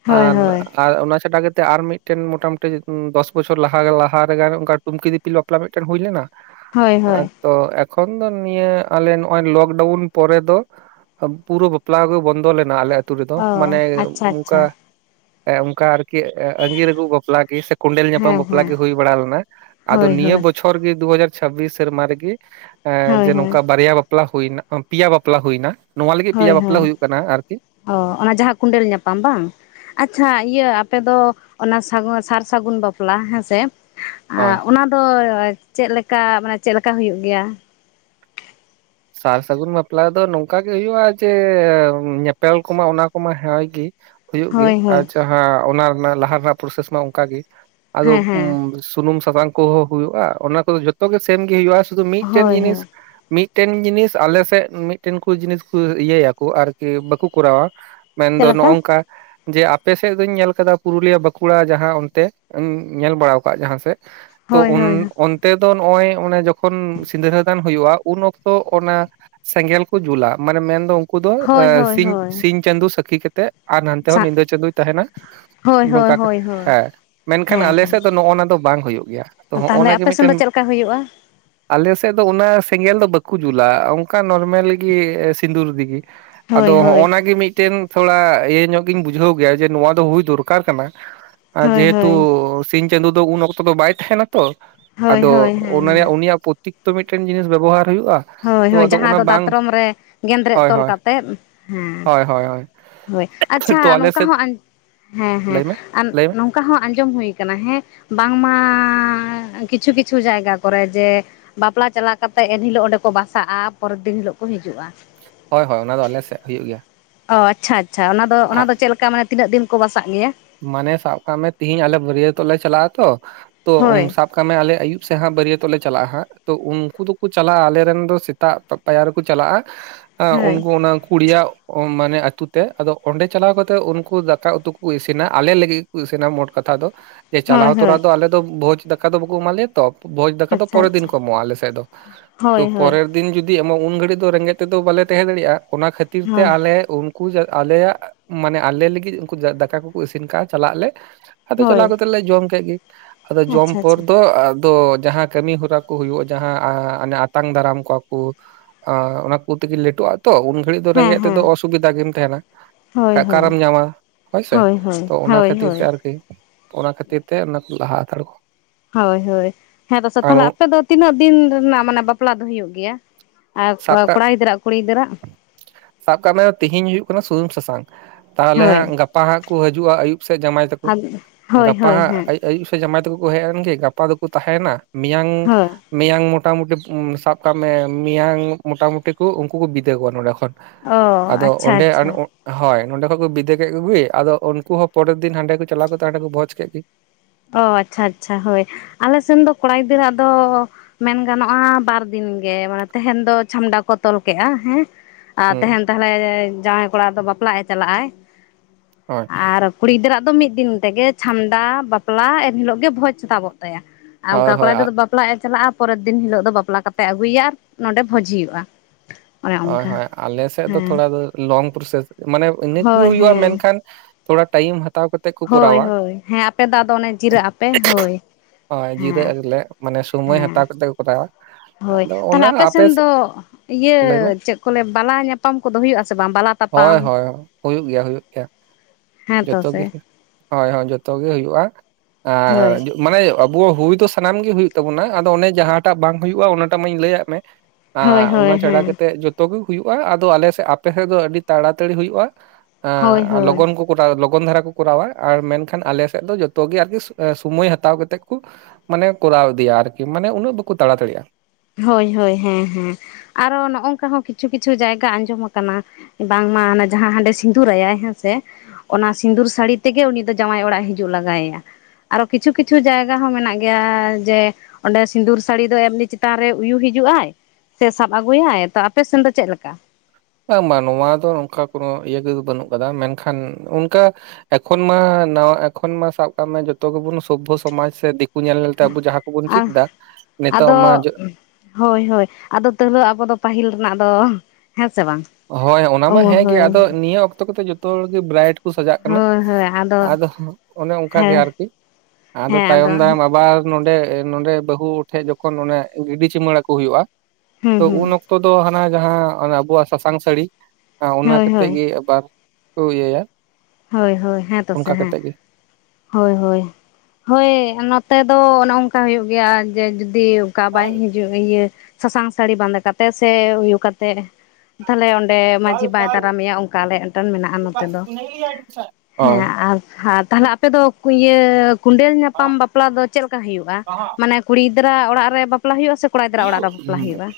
ᱦᱳᱭ ᱟᱨ ᱦᱳᱭ ᱟᱨ ᱚᱱᱟ ᱪᱷᱟᱰᱟ ᱠᱟᱛᱮᱫ ᱟᱨ ᱢᱤᱫᱴᱮᱱ ᱢᱚᱴᱟ ᱢᱩᱴᱤ ᱫᱚᱥ ᱵᱚᱪᱷᱚᱨ ᱞᱟᱦᱟ ᱞᱟᱦᱟ ᱨᱮ ᱜᱟᱱ ᱚᱱᱠᱟ ᱴᱩᱢᱠᱤ ᱫᱤᱯᱤᱞ ᱵᱟᱯᱞᱟ ᱢᱤᱫᱴᱮᱱ ᱦᱳᱭ ᱞᱮᱱᱟ᱾ ᱦᱳᱭ ᱟᱨ ᱦᱳᱭ᱾ ᱛᱚ ᱮᱠᱷᱚᱱ ᱫᱚ ᱱᱤᱭᱟᱹ ᱟᱞᱮ ᱱᱚᱜ-ᱚᱭ ᱞᱚᱠᱰᱟᱣᱩᱱ ᱯᱚᱨᱮ ᱫᱚ ᱯᱩᱨᱟᱹ ᱵᱟᱯᱞᱟ ᱜᱮ ᱵᱚᱱᱫᱚ ᱞᱮᱱᱟ ᱟᱞᱮ ᱟᱹᱛᱩ ᱨᱮᱫᱚ ᱚ ᱢᱟᱱᱮ ᱟᱪᱪᱷᱟ ᱚᱱᱠᱟ ᱟᱪᱪᱷᱟ ᱚᱱᱠᱟ ᱟᱨᱠᱤ ᱟᱸᱜᱤᱨ ᱟᱹᱜᱩ ᱵᱟᱯᱞᱟ ᱜᱮ ᱥᱮ ᱠᱚᱸᱰᱮᱞ ᱧᱟᱯᱟᱢ ᱦᱮᱸ ᱵᱟᱯᱞᱟ ᱦᱮᱸ ᱜᱮ ᱦᱩᱭ ᱵᱟᱲᱟ ᱞᱮᱱᱟ, ᱟᱫᱚ ᱦᱳᱭ ᱱᱤᱭᱟᱹ ᱦᱳᱭ ᱵᱚᱪᱷᱚᱨ ᱜᱮ ᱫᱩ ᱦᱟᱡᱟᱨ ᱪᱷᱟᱵᱵᱤᱥ ᱥᱮᱨᱢᱟ ᱨᱮᱜᱮ ᱮᱸ ᱦᱳᱭ ᱡᱮ ᱦᱳᱭ ᱱᱚᱝᱠᱟ ᱵᱟᱨᱭᱟ ᱵᱟᱯᱞᱟ ᱦᱩᱭ ᱮᱱᱟ ᱯᱮᱭᱟ ᱵᱟᱯᱞᱟ ᱦᱩᱭᱱᱟ ᱱᱚᱣᱟ ᱞᱟᱹᱜᱤᱫ ᱯᱮᱭᱟ ᱦᱳᱭ ᱵᱟᱯᱞᱟ ᱦᱳᱭ ᱦᱩᱭᱩᱜ ᱠᱟᱱᱟ ᱟᱨᱠᱤ ᱚ ᱚᱱᱟ ᱡᱟᱦᱟ ᱠᱚᱸᱰᱮᱞ ᱧᱟᱸᱯᱟᱢ ᱵᱟᱝ ᱟᱪᱪᱷᱟ ᱤᱭᱟᱹ ᱟᱯᱮ ᱫᱚ ᱚᱱᱟ ᱥᱟᱨ ᱥᱟᱹᱜᱩᱱ ᱵᱟᱯᱞᱟ ᱦᱮᱸ ᱥᱮ ᱦᱳᱭ ᱚᱱᱟ ᱫᱚ ᱪᱮᱫ ᱞᱮᱠᱟ ᱢᱟᱱᱮ ᱪᱮᱫ ᱞᱮᱠᱟ ᱦᱳᱭᱳᱜ ᱜᱮᱭᱟ? ᱥᱟᱨ ᱥᱟᱹᱜᱩᱱ ᱵᱟᱯᱞᱟ ᱫᱚ ᱱᱚᱝᱠᱟ ᱜᱮ ᱦᱳᱭᱳᱜᱼᱟ ᱡᱮ ᱧᱮᱯᱮᱞ ᱠᱚᱢᱟ ᱚᱱᱟ ᱠᱚᱢᱟ ᱦᱮᱸ ᱜᱮ ᱦᱳᱭᱳᱜ ᱜᱮ ᱦᱳᱭ ᱟᱨ ᱦᱳᱭ ᱡᱟᱦᱟᱸ ᱚᱱᱟ ᱨᱮᱱᱟᱜ ᱞᱟᱦᱟ ᱨᱮᱱᱟᱜ ᱯᱨᱚᱥᱮᱥ ᱢᱟ ᱚᱝᱠᱟᱜᱮ ᱟᱫᱚ ᱦᱮᱸ ᱦᱮᱸ ᱥᱩᱱᱩᱢ ᱥᱟᱥᱟᱝ ᱠᱚ ᱦᱳᱭᱳᱜᱼᱟ ᱚᱱᱟ ᱠᱚᱫᱚ ᱡᱚᱛᱚ ᱜᱮ ᱥᱮᱢ ᱜᱮ ᱦᱩᱭᱩᱜᱼᱟ (unintelligible) ᱢᱤᱫᱴᱮᱱ ᱦᱳᱭ ᱡᱤᱱᱤᱥ ᱦᱳᱭ ᱢᱤᱫᱴᱮᱱ ᱡᱤᱱᱤᱥ ᱟᱞᱮ ᱥᱮᱜ ᱢᱤᱫᱴᱮᱱ ᱠᱚ ᱡᱤᱱᱤᱥ ᱠᱚ ᱤᱭᱟᱹᱭᱟᱠᱚ ᱟᱨᱠᱤ ᱵᱟᱠᱚ ᱠᱚᱨᱟᱣᱟ ᱢᱮᱱᱫᱚ ᱪᱮᱫ ᱱᱚᱜᱚ ᱞᱮᱠᱟ ᱱᱚᱝᱠᱟ ᱡᱮ ᱟᱯᱮ ᱥᱮᱫ ᱫᱚᱧ ᱧᱮᱞ ᱠᱟᱫᱟ ᱯᱩᱨᱩᱞᱤᱭᱟ ᱵᱟᱠᱩᱲᱟ ᱡᱟᱦᱟᱸ ᱚᱱᱛᱮ ᱧᱮᱞ ᱵᱟᱲᱟ ᱟᱠᱟᱜ ᱡᱟᱦᱟ ᱥᱮᱫ ᱛᱚ ᱦᱳᱭ ᱦᱳᱭ ᱚᱱᱛᱮ ᱫᱚ ᱱᱚᱜᱼᱚᱭ ᱚᱱᱮ ᱡᱚᱠᱷᱚᱱ ᱥᱤᱸᱫᱷᱨᱟᱹ ᱫᱟᱱ ᱦᱳᱭᱳᱜᱼᱟ ᱩᱱ (unintelligible) ᱚᱠᱛᱚ ᱚᱱᱟ ᱥᱮᱸᱜᱮᱞ ᱠᱚ ᱡᱳᱞᱟ ᱢᱟᱱᱮ ᱢᱮᱱᱫᱚ ᱠᱩ ᱫᱚ ᱦᱳᱭ ᱦᱳᱭ ᱥᱤᱧ, ᱦᱳᱭ ᱥᱤᱧ ᱪᱟᱸᱫᱳ ᱥᱟᱠᱷᱤ ᱠᱟᱛᱮᱜ ᱟᱨ ᱱᱟᱱᱛᱮ ᱦᱚᱸ ᱥᱟᱜ ᱧᱤᱫᱟᱹ ᱪᱟᱸᱫᱳᱭ ᱛᱟᱦᱮᱱᱟ ᱦᱳᱭ ᱦᱳᱭ ᱱᱚᱝᱠᱟ ᱦᱳᱭ ᱦᱳᱭ ᱦᱮᱸ ᱢᱮᱱᱠᱷᱟᱱ ᱟᱞᱮ ᱥᱮᱫ ᱫᱚ ᱱᱚᱜᱚ ᱱᱟ ᱫᱚ ᱵᱟᱝ ᱦᱳᱭᱳᱜ ᱜᱮᱭᱟ᱾ ᱛᱚ ᱦᱚᱜᱼᱚ ᱛᱟᱦᱞᱮ ᱱᱟ ᱜᱮ ᱟᱯᱮᱥᱮᱱ ᱢᱤᱫᱴᱮᱱ ᱫᱚ ᱪᱮᱫ ᱞᱮᱠᱟ ᱦᱩᱭᱩᱜᱼᱟ? ᱟᱞᱮ ᱥᱮᱫ ᱫᱚ ᱚᱱᱟ ᱥᱮᱸᱜᱮᱞ ᱫᱚ ᱵᱟᱠᱚ ᱡᱩᱞᱟ ᱚᱱᱠᱟ ᱱᱚᱨᱢᱮᱞ ᱜᱮ ᱥᱤᱸᱫᱩᱨ ᱫᱤᱜᱤ ᱦᱳᱭ ᱟᱫᱚ ᱦᱳᱭ ᱦᱚᱸᱜᱼᱚᱱᱟ ᱜᱮ ᱢᱤᱫᱴᱟᱹᱱ ᱛᱷᱚᱲᱟ ᱤᱭᱟᱹ ᱧᱚᱜ ᱜᱤᱧ ᱵᱩᱡᱷᱟᱹᱣ ᱜᱮᱭᱟ ᱡᱮ ᱱᱚᱣᱟ ᱫᱚ ᱦᱩᱭ ᱫᱚᱨᱠᱟᱨ ᱠᱟᱱᱟ, ᱡᱮ ᱦᱳᱭ ᱦᱩᱛᱩ ᱦᱳᱭ ᱥᱤᱧ ᱪᱟᱸᱫᱳ ᱫᱚ ᱩᱱ ᱚᱠᱛᱚ ᱫᱚ ᱵᱟᱭ ᱛᱟᱦᱮᱱᱟ ᱛᱚ ᱦᱳᱭ ᱟᱫᱚ ᱦᱳᱭ ᱦᱮᱸ ᱚᱱᱟ ᱦᱮᱸ ᱩᱱᱤᱭᱟᱜ ᱛᱤᱠᱛᱚ ᱢᱤᱫᱴᱮᱱ ᱡᱤᱱᱤᱥ ᱵᱮᱵᱚᱦᱟᱨ ᱦᱩᱭᱩᱜᱼᱟ᱾ ᱦᱳᱭ ᱛᱚ ᱦᱳᱭ ᱟᱫᱚ ᱡᱟᱦᱟ ᱚᱱᱟ ᱫᱚ ᱵᱟᱝ ᱫᱟᱛᱨᱚᱢ ᱨᱮ ᱜᱮᱸᱫᱽᱨᱮᱡ ᱦᱳᱭ ᱛᱚᱞ ᱦᱳᱭ ᱠᱟᱛᱮᱫ, ᱦᱮᱸ ᱦᱳᱭ ᱦᱳᱭ ᱦᱳᱭ ᱦᱳᱭ ᱟᱪᱪᱷᱟ ᱛᱚ ᱟᱞᱮ ᱱᱚᱝᱠᱟ ᱥᱮᱫ ᱦᱚᱸ ᱦᱮᱸ ᱦᱮᱸ ᱞᱟᱹᱭ ᱢᱮ ᱞᱟᱹᱭ ᱢᱮ ᱱᱚᱝ ᱚᱱᱠᱟ ᱦᱚᱸ ᱟᱡᱚᱢ ᱦᱳᱭ ᱠᱟᱱᱟ ᱦᱮᱸ ᱵᱟᱝᱢᱟ ᱠᱤᱪᱷᱩ ᱠᱤᱪᱷᱩ ᱡᱟᱭᱜᱟ ᱠᱚᱨᱮ ᱡᱮ ᱵᱟᱯᱞᱟ ᱪᱟᱞᱟᱣ ᱠᱟᱛᱮᱜ ᱮᱱᱦᱤᱞᱳᱜ ᱚᱸᱰᱮ ᱠᱚ ᱵᱟᱥᱟᱜᱼᱟ, ᱯᱚᱨᱮᱨ ᱫᱤᱱ ᱦᱤᱞᱳᱜ ᱠᱚ ᱦᱤᱡᱩᱜᱼᱟ᱾ ᱦᱳᱭ ᱦᱳᱭ ᱚᱱᱟᱫᱚ ᱟᱞᱮ ᱥᱮᱜ ᱦᱩᱭᱩᱜ ᱜᱮᱭᱟ᱾ ᱚ ᱟᱪᱪᱷᱟ ᱟᱪᱪᱷᱟ ᱚᱱᱟᱫᱚ ᱚᱱᱟ ᱫᱚ ᱪᱮᱜ ᱞᱮᱠᱟ ᱢᱟᱱᱮ ᱛᱤᱱᱟᱹᱜ ᱫᱤᱱ ᱠᱚ ᱵᱟᱥᱟᱜ ᱜᱮᱭᱟ? ᱢᱟᱱᱮ ᱥᱟᱵ ᱠᱟᱜ ᱢᱮ ᱛᱤᱦᱤᱧ ᱟᱞᱮ ᱵᱟᱹᱨᱭᱟᱹᱛᱚᱜ ᱞᱮ ᱪᱟᱞᱟᱜ ᱟᱛᱚ ᱛᱚ ᱦᱳᱭ ᱥᱟᱵ ᱠᱟᱜ ᱢᱮ ᱟᱞᱮ ᱟᱭᱩᱵ ᱥᱮᱜ ᱦᱟᱜ ᱵᱟᱹᱨᱭᱟᱹᱛᱚᱜ ᱞᱮ ᱪᱟᱞᱟᱜᱼᱟ ᱦᱟᱜ ᱛᱚ ᱩᱱᱠᱩ ᱫᱚᱠᱚ ᱪᱟᱞᱟᱜᱼᱟ ᱟᱞᱮᱨᱮᱱ ᱫᱚ ᱥᱮᱛᱟᱜ ᱯᱟᱭᱟᱨ ᱨᱮᱠᱚ ᱪᱟᱞᱟᱜᱼᱟ᱾ (inaudible) ᱟ ᱩᱱᱠᱩ ᱚᱱᱟ ᱠᱩᱲᱤᱭᱟᱜ ᱢᱟᱱᱮ ᱟᱛᱩ ᱛᱮ ᱟᱫᱚ ᱚᱸᱰᱮ ᱪᱟᱞᱟᱣ ᱠᱟᱛᱮᱜ ᱩᱱᱠᱩ ᱫᱟᱠᱟ ᱩᱛᱩ ᱠᱚ ᱤᱥᱤ- ᱤᱱᱟ ᱟᱞᱮ ᱞᱟᱹᱜᱤᱜ ᱠᱚ ᱤᱥᱤᱱᱟ ᱢᱳᱴ ᱠᱟᱛᱷᱟ ᱫᱚ ᱡᱮ ᱦᱳᱭ ᱪᱟᱞᱟᱣ ᱦᱳᱭ ᱛᱚᱨᱟ ᱫᱚ ᱟᱞᱮ ᱫᱚ ᱵᱷᱚᱡᱽ ᱫᱟᱠᱟ ᱫᱚ ᱵᱟᱠᱚ ᱮᱢᱟ ᱞᱮᱭᱟ ᱛᱚ᱾ ᱵᱷᱚᱡᱽ ᱫᱟᱠᱟ ᱫᱚ ᱟᱪᱪᱷᱟ ᱯᱚᱨᱮᱨ ᱫᱤᱱ ᱟᱪᱪᱷᱟ ᱠᱚ ᱮᱢᱚᱜᱼᱟ ᱟᱞᱮᱥᱮᱫ ᱫᱚ, ᱦᱳᱭ ᱛᱚ ᱦᱳᱭ ᱯᱚᱨᱮᱨ ᱫᱤᱱ ᱡᱩᱫᱤ ᱮᱢᱚᱜ ᱩᱱ ᱜᱷᱟᱹᱲᱤᱡ ᱫᱚ ᱨᱮᱸᱜᱮᱡ ᱛᱮᱫᱚ ᱵᱟᱞᱮ ᱛᱟᱦᱮᱸ ᱫᱟᱲᱮᱭᱟᱜᱼᱟ ᱚᱱᱟ ᱠᱷᱟᱹᱛᱤᱨ ᱛᱮ ᱦᱳᱭ ᱟᱞᱮ ᱩᱱ ᱩᱱᱠᱩ ᱟᱞᱮᱭᱟᱜ ᱢᱟᱱᱮ ᱟᱞᱮ ᱞᱟᱹᱜᱤᱫ ᱩᱱᱠᱩ ᱫᱟᱠᱟ ᱠᱚᱠᱚ ᱤᱥᱤᱱ ᱠᱟᱜᱼᱟ ᱪᱟᱞᱟᱜ ᱟᱞᱮ ᱟᱫᱚ ᱦᱳᱭ ᱪᱟᱞᱟᱣ ᱠᱟᱛᱮᱜ ᱞᱮ ᱡᱚᱢ ᱠᱮᱜ ᱜᱮ ᱟᱫᱚ ᱡᱚᱢ ᱟᱪᱪᱷᱟ ᱯᱚᱨ ᱟᱪᱪᱷᱟ ᱫᱚ ᱟᱫᱚ ᱡᱟᱦᱟᱸ ᱠᱟᱹᱢᱤ ᱦᱚᱨᱟ ᱠᱚ ᱦᱳᱭᱳᱜᱼᱟ ᱡᱟᱦᱟ ᱟᱛᱟᱝ ᱫᱟᱨᱟᱢ ᱠᱚᱣᱟ ᱠᱚ ᱚᱱᱟ ᱠᱚ ᱛᱮᱜᱮ ᱞᱮᱴᱚᱜᱼᱟ ᱛᱚ ᱩᱱ ᱜᱷᱲᱤᱡ ᱫᱚ ᱦᱮᱸ ᱨᱮᱸᱜᱮᱡ ᱛᱮᱫᱚ ᱦᱮᱸ ᱚᱥᱩᱵᱤᱫᱟ ᱜᱮᱢ ᱛᱟᱦᱮᱱᱟ ᱦᱳᱭ ᱦᱳᱭ ᱟᱠᱟᱨᱮᱢ ᱧᱟᱢᱟ ᱦᱳᱭ ᱦᱳᱭᱥᱮ᱾ᱛᱚ ᱦᱳᱭ ᱚᱱᱟ ᱦᱳᱭ ᱠᱷᱟᱹᱛᱤᱨ ᱦᱳᱭ ᱛᱮ ᱟᱨᱠᱤ ᱚᱱᱟ ᱠᱷᱟᱹᱛᱤᱨ ᱛᱮ ᱚᱱᱟ ᱠᱚ ᱞᱟᱦᱟ ᱦᱟᱛᱟᱲ ᱚᱜ-ᱟ᱾ ᱦᱳᱭ ᱦᱳᱭ ᱦᱮᱸ ᱫᱟᱫᱟ ᱛᱟᱦᱞᱮ ᱟᱯᱮ ᱫᱚ ᱛᱤᱱᱟᱹᱜ ᱫᱤᱱ ᱨᱮᱱᱟᱜ ᱢᱟᱱᱮ ᱵᱟᱯᱞᱟ ᱫᱚ ᱦᱩᱭᱩᱜ ᱜᱮᱭᱟ? ᱟᱨ ᱥᱟᱵ ᱠᱟᱜ ᱠᱚᱲᱟ ᱜᱤᱫᱽᱨᱟᱹᱟᱜ ᱠᱩᱲᱤ ᱜᱤᱫᱽᱨᱟᱹᱟᱜ, ᱥᱟᱵ ᱠᱟᱜ ᱢᱮ ᱛᱤᱦᱤᱧ ᱦᱩᱭᱩᱜ ᱠᱟᱱᱟ ᱥᱩᱱᱩᱢ ᱥᱟᱥᱟᱝ ᱛᱟᱦᱚᱞᱮ ᱦᱟᱸᱜ ᱦᱳᱭ ᱜᱟᱯᱟ ᱦᱟᱜ ᱠᱚ ᱦᱤᱡᱩᱜᱼᱟ ᱟᱹᱭᱩᱵ ᱥᱮᱫ ᱡᱟᱢᱟᱭ ᱛᱟᱠᱚ ᱦᱳᱭ ᱜᱟᱯᱟ ᱦᱳᱭ ᱦᱟᱸᱜ ᱦᱮᱸ ᱟᱭᱩᱵ ᱥᱮ ᱡᱟᱢᱟᱭ ᱛᱮᱠᱚ ᱠᱚ ᱦᱮᱡ ᱮᱱ ᱜᱮ ᱜᱟᱯᱟ ᱫᱚᱠᱚ ᱛᱟᱸᱦᱮᱱᱟ ᱢᱮᱭᱟᱝ ᱦᱳᱭ ᱢᱮᱭᱟᱝ ᱢᱚᱴᱟ ᱢᱩᱴᱤ ᱥᱟᱵ ᱠᱟᱜ ᱢᱮ ᱢᱮᱭᱟᱝ ᱢᱚᱴᱟ ᱢᱩᱴᱤ ᱠᱚ ᱩᱱᱠᱩ ᱠᱚ ᱵᱤᱫᱟᱹᱭ ᱠᱚᱣᱟ ᱱᱚᱸᱰᱮ ᱠᱷᱚᱱ᱾ ᱚ ᱟᱫᱚ ᱟᱪᱪᱷᱟ ᱚᱸᱰᱮ ᱚᱱᱮ ᱟᱪᱪᱷᱟ ᱚᱸᱜ ᱦᱳᱭ ᱱᱚᱸᱰᱮ ᱠᱷᱚᱱᱚᱡ ᱠᱚ ᱵᱤᱫᱟᱹ ᱠᱮᱫ ᱠᱚᱜᱮ ᱟᱫᱚ ᱩᱱᱠᱩ ᱦᱚᱸ ᱯᱚᱨᱮᱨ ᱫᱤᱱ ᱦᱟᱸᱰᱮ ᱠᱚ ᱪᱟᱞᱟᱣ ᱠᱟᱛᱮ ᱦᱟᱸᱰᱮ ᱠᱚ ᱵᱷᱚᱡᱡᱽ ᱠᱮᱫ ᱜᱤ᱾ ᱚ ᱟᱪᱪᱷᱟ ᱟᱪᱪᱷᱟ ᱦᱳᱭ, ᱟᱞᱮ ᱥᱮᱱ ᱫᱚ ᱠᱚᱲᱟ ᱜᱤᱫᱽᱨᱟᱹ ᱟ ᱫᱚ ᱢᱮᱱ ᱜᱟᱱᱚᱜ-ᱟ ᱵᱟᱨᱫᱤᱱ ᱜᱮ, ᱢᱟᱱᱮ ᱛᱟᱦᱮᱦᱮᱱ ᱫᱚ ᱪᱷᱟᱢᱰᱟ ᱠᱚ ᱛᱚᱞ ᱠᱮᱫᱮᱜ-ᱟ ᱦᱮᱸ ᱟᱨ ᱦᱩᱸ ᱛᱮᱦᱮᱱ ᱛᱟᱦᱚᱞᱮ ᱡᱟᱶᱟᱭ ᱠᱚᱲᱟ ᱫᱚ ᱵᱟᱯᱞᱟᱜ-ᱮ ᱪᱟᱞᱟᱜ-ᱟᱭ, ᱦᱳᱭ ᱟᱨ ᱠᱩᱲᱤ ᱜᱤᱫᱽᱨᱟᱹᱣᱟᱜ ᱫᱚ ᱢᱤᱫ ᱫᱤᱱ ᱛᱮᱜᱮ ᱪᱷᱟᱢᱰᱟ ᱵᱟᱯᱞᱟ ᱮᱱᱦᱤᱞᱳᱜ ᱜᱮ ᱵᱷᱚᱡᱽ ᱛᱟᱵᱚᱜ ᱛᱟᱭᱟ᱾ ᱟᱝᱠᱟ ᱦᱳᱭ ᱦᱳᱭ ᱠᱚᱲᱟ ᱟ ᱫᱚ ᱵᱟᱯ ᱯᱞᱟᱜ ᱮ ᱪᱟᱞᱟᱜ-ᱟ ᱯᱚᱨᱮᱨ ᱫᱤᱱ ᱦᱤᱞᱳᱜ ᱫᱚ ᱵᱟᱯᱞᱟ ᱠᱟᱛᱮ ᱮ ᱟᱹᱜᱩᱭᱟ ᱟᱨ ᱱᱚᱸᱰᱮ ᱵᱷᱚᱡᱽ ᱦᱩᱭᱩᱜ-ᱟ᱾ ᱦᱳᱭ ᱦᱳᱭ ᱟᱞᱮ ᱥᱮᱫ ᱫᱚ ᱛᱷᱚᱲᱟ ᱫᱚ ᱞᱚᱝ ᱯᱨᱚᱥᱮᱥ ᱢᱟᱱᱮ ᱤᱱᱟᱹ ᱠᱚᱜᱮ ᱦᱳᱭ ᱦᱩᱭᱩᱜ-ᱟ, ᱦᱮᱸ ᱢᱮᱱᱠᱷᱟᱱ ᱛᱷᱚᱲᱟ ᱴᱟᱭᱤᱢ ᱦᱟᱛᱟᱣ ᱠᱟᱛᱮᱜ ᱠᱚ ᱦᱳᱭ ᱠᱚᱨᱟᱣᱟ ᱦᱳᱭ ᱦᱮᱸ ᱟᱯᱮ ᱫᱟᱜ ᱫᱚ ᱚᱱᱮ ᱡᱤᱨᱟᱹᱜ ᱟᱯᱮ ᱦᱳᱭ᱾ ᱦᱳᱭ ᱡᱤᱨᱟᱹᱜ ᱦᱮᱸ ᱨᱮᱞᱮ, ᱢᱟᱱᱮ ᱥᱳᱢᱚᱭ ᱦᱮᱸ ᱦᱟᱛᱟᱣ ᱠᱟᱛᱮ ᱠᱚ ᱠᱚᱨᱟᱣᱟ᱾ ᱦᱳᱭ ᱟᱫᱚ ᱛᱟᱦᱚᱞᱮ ᱚᱱᱟ ᱟᱯᱮ ᱥᱮᱱ ᱥᱮ ᱫᱚ ᱤᱭᱟᱹ ᱞᱟᱹᱭ ᱢᱮ ᱪᱮᱫ ᱠᱚ ᱞᱟᱹᱭᱟ ᱵᱟᱞᱟ ᱧᱟᱯᱟᱢ ᱠᱚᱫᱚ ᱦᱩᱭᱩᱜ-ᱟ ᱥᱮ ᱵᱟᱝ ᱵᱟᱞᱟ ᱦᱳᱭ ᱛᱟᱯᱟᱢ ᱦᱳᱭ ᱦᱩᱭᱩᱜ ᱜᱮᱭᱟ ᱦᱩᱭᱩᱜ ᱦᱮᱸ ᱛᱚ ᱡᱷᱚᱛᱚ ᱥᱮ ᱜᱮ ᱦᱳᱭ ᱦᱳᱭ ᱡᱷᱚᱛᱚ ᱜᱮ ᱦᱩᱭᱩᱜ-ᱟ, ᱦᱳᱭ ᱟᱨ ᱢᱟᱱᱮ ᱟᱵᱚᱣᱟᱜ ᱦᱩᱭ ᱫᱚ ᱥᱟᱱᱟᱢ ᱜᱮ ᱦᱩᱭᱩᱜ ᱛᱟᱵᱚᱱᱟ, ᱟᱫᱚ ᱚᱱᱮ ᱡᱟᱦᱟ ᱴᱟᱜ ᱵᱟᱝ ᱦᱩᱭᱩᱜ-ᱟ, ᱚᱱᱟᱴᱟᱜ ᱢᱟᱧ ᱞᱟᱹᱭᱟᱜ ᱢᱮ᱾ ᱦᱳᱭ ᱟᱨ ᱦᱳᱭ ᱚᱱᱟ ᱪᱷᱟᱲᱟ ᱦᱮᱸ ᱠᱟᱛᱮᱜ ᱡᱚᱛᱚ ᱜᱮ ᱦᱩᱭᱩᱜ-ᱟ ᱟᱫᱚ ᱟᱞᱮ ᱥᱮᱫ ᱟᱯᱮ ᱥᱮ ᱟᱹᱰᱤ ᱛᱟᱲᱟᱛᱟᱲᱤ ᱦᱩᱭᱩᱜ-ᱟ ᱦᱳᱭ ᱦᱳᱭ ᱞᱚᱜᱚᱱ ᱠᱚ ᱠᱚᱨᱟᱣ ᱞᱚᱜᱚᱱ ᱫᱷᱟᱨᱟ ᱠᱚ ᱠᱚᱨᱟᱣᱟ ᱟᱨ ᱢᱮᱱᱠᱷᱟᱱ ᱟᱞᱮ ᱥᱮᱫ ᱫᱚ ᱡᱚᱛᱚ ᱜᱮ ᱟᱨᱠᱤ ᱥᱚ, ᱥᱚᱢᱚᱭ ᱦᱟᱛᱟᱣ ᱠᱟᱛᱮᱫ ᱠᱚ ᱢᱟᱱᱮ ᱠᱚᱨᱟᱣ ᱤᱫᱤᱭᱟ ᱟᱨᱠᱤ ᱢᱟᱱᱮ ᱩᱱᱟᱹᱜ ᱵᱟᱠᱚ ᱛᱟᱲᱟᱛᱟᱲᱤᱜᱼᱟ᱾ ᱦᱳᱭ ᱦᱳᱭ ᱦᱮᱸ ᱦᱮᱸ ᱟᱨᱦᱚᱸ ᱱᱚᱜ ᱚᱝᱠᱟ ᱦᱚᱸ ᱠᱤᱪᱷᱩ ᱠᱤᱪᱷᱩ ᱡᱟᱭᱜᱟ ᱟᱸᱡᱚᱢ ᱟᱠᱟᱱᱟ᱾ ᱵᱟᱝᱢᱟ ᱚᱱᱟ ᱡᱟᱦᱟᱸ ᱦᱟᱸᱰᱮ ᱥᱤᱸᱫᱩᱨᱟᱭᱟᱭ ᱦᱮᱸ ᱥᱮ, ᱚᱱᱟ ᱥᱤᱸᱫᱩᱨ ᱥᱟᱹᱲᱤ ᱛᱮᱜᱮ ᱩᱱᱤ ᱫᱚ ᱡᱟᱶᱟᱭ ᱚᱲᱟᱜ ᱮ ᱦᱤᱡᱩᱜ ᱞᱟᱜᱟᱭᱮᱭᱟ᱾ ᱟᱨᱚ ᱠᱤᱪᱷᱩ ᱠᱤᱪᱷᱩ ᱡᱟᱭᱜᱟ ᱦᱚᱸ ᱢᱮᱱᱟᱜ ᱜᱮᱭᱟ ᱡᱮ ᱚᱸᱰᱮ ᱥᱤᱸᱫᱩᱨ ᱥᱟᱹᱲᱤ ᱫᱚ ᱮᱢᱱᱤ, ᱪᱮᱛᱟᱱ ᱨᱮ ᱩᱭᱩ ᱦᱤᱡᱩᱜ ᱟᱭ ᱥᱮ ᱥᱟᱵ ᱟᱹᱜᱩᱭᱟᱭ᱾ ᱛᱚ ᱟᱯᱮᱥᱱ ᱫᱚ ᱪᱮᱫ ᱞᱮᱠᱟ? ᱵᱟᱝ ᱵᱟᱝ ᱱᱚᱣᱟ ᱫᱚ ᱱᱚᱝᱠᱟ ᱠᱳᱱᱚ ᱤᱭᱟᱹᱜᱤ ᱵᱟᱹᱱᱩᱜ ᱟᱠᱟᱫᱟ ᱢᱮᱱᱠᱷᱟᱱ ᱚᱱᱠᱟ ᱮᱠᱷᱚᱱ ᱢᱟ ᱱᱟᱣᱟ ᱮᱠᱷᱚᱱ ᱢᱟ ᱥᱟᱵ ᱠᱟᱜ ᱢᱮ ᱡᱚᱛᱚ ᱜᱮᱵᱚᱱ ᱥᱚᱵᱵᱷᱷᱚ ᱥᱚᱢᱟᱡᱽ ᱥᱮ ᱫᱤᱠ ᱧᱮᱞ ᱧᱮᱞᱛᱮ ᱟᱵᱚ ᱡᱟᱦᱟᱸ ᱠᱚᱵᱩᱱ ᱟᱨ ᱪᱮᱫ ᱫᱟ ᱱᱤᱛᱚᱜ ᱢᱟ ᱟᱫᱚ ᱦᱳᱭ ᱦᱳᱭ ᱟᱫᱚ ᱛᱟᱣ ᱦᱚᱞᱮ ᱟᱵᱚ ᱫᱚ ᱯᱟᱹᱦᱤᱞ ᱨᱮᱱᱟᱜ ᱫᱚ ᱦᱮᱸ ᱥᱮ ᱵᱟᱝ? ᱦᱳᱭ ᱚᱱᱟ ᱢᱟ ᱚ ᱦᱮᱸ ᱜᱮ ᱦᱳᱭ ᱟᱫᱚ ᱱᱤᱭᱟᱹ ᱚᱠᱛᱚ ᱠᱟᱛᱮ ᱡᱚᱛᱚ ᱦᱚᱲ ᱜᱮ ᱵᱨᱟᱭᱤᱴ ᱠᱚ ᱥᱟᱡᱟᱜ ᱠᱟᱱᱟ᱾ ᱦᱳᱭ ᱦᱳᱭ ᱟᱫᱚ ᱚᱱᱮ ᱚᱱᱠᱟ ᱜᱮ ᱦᱮᱸ ᱟᱨᱠᱤ ᱟᱫᱚ ᱛᱟᱭᱚᱢ ᱫᱟᱨᱟᱢ ᱟᱵᱟᱨ, ᱱᱚᱰᱮ, ᱱᱚᱸᱰᱮ ᱵᱟᱹᱦᱩᱴᱷᱮᱡ ᱡᱚᱠᱷᱚᱱ ᱜᱤᱰᱤ ᱪᱤᱢᱟᱹᱲᱟᱠᱚ ᱦᱩᱭᱩᱜ-ᱟ᱾ ᱦᱩᱸ ᱛᱚ ᱦᱩᱸ ᱩᱱ ᱚᱠ ᱛᱚ ᱫᱚ ᱦᱟᱱᱟ ᱡᱟᱦᱟᱸ ᱟᱵᱚᱣᱟᱜ ᱥᱟᱥᱟᱝ ᱥᱟᱹᱲᱤ ᱚᱱᱟ ᱦᱳᱭ ᱠᱟᱛᱮᱜ ᱦᱳᱭ ᱜᱮ ᱟᱵᱟᱨ, ᱡᱩ ᱤᱭᱟᱹᱭᱟ᱾ ᱦᱳᱭ ᱦᱳᱭ ᱦᱮᱸ ᱛᱚ ᱥᱮ ᱚᱱᱠᱟ ᱦᱮᱸ᱾ ᱠᱟᱛᱮᱜ ᱜᱮ ᱦᱳᱭ ᱦᱳᱭ ᱦᱳᱭ ᱱᱚᱛᱮ ᱫᱚ ᱚᱱᱮ ᱚᱱᱠᱟ ᱦᱩᱭᱩᱜ ᱜᱮᱭᱟ ᱟᱨ ᱡᱮ ᱡᱩᱫᱤ ᱚᱱᱠᱟ ᱵᱟᱭ ᱠᱟᱞ ᱦᱤᱡᱩᱜ ᱤᱭᱟᱹ ᱥᱟᱥᱟᱝ ᱥᱟᱹᱲᱤ ᱵᱟᱸᱫᱮ ᱠᱟᱛᱮᱜ ᱥᱮ ᱩᱭᱩ ᱠᱟᱛᱮᱜ, ᱛᱟᱦᱚᱞᱮ ᱚᱸᱰᱮ ᱠᱟᱞ ᱢᱟᱺᱡᱷᱤ ᱵᱟᱭ ᱠᱟᱞ ᱫᱟᱨᱟᱢᱮᱭᱟ ᱚᱱᱠᱟ ᱟᱞᱮ ᱟᱱᱴᱮᱱ ᱢᱮᱱᱟᱜ-ᱟ ᱱᱚᱛᱮ ᱫᱚ, (unintelligible) ᱦᱮᱸ ᱟᱨ ᱛᱟᱦᱞᱮ ᱟᱯᱮ ᱫᱚ ᱤᱭᱟᱹ ᱠᱚᱸᱰᱮᱞ ᱧᱟᱯᱟᱢ ᱵᱟᱯᱞᱟ ᱫᱚ ᱪᱮᱫ ᱞᱮᱠᱟ ᱦᱩᱭᱩᱜ-ᱟ? ᱢᱟᱱᱮ ᱠᱩᱲᱤ ᱜᱤᱫᱽᱨᱟᱹ ᱚᱲᱟᱜ ᱨᱮ ᱵᱟᱯᱞᱟ ᱦᱩᱭᱩᱜ-ᱟ ᱥᱮ? ᱠᱚᱲᱟ ᱜᱤᱫᱽᱨᱟᱹ ᱚᱲᱟᱜ ᱨᱮ ᱵᱟᱯᱞᱟ ᱦᱩᱭᱩᱜ-ᱟ᱾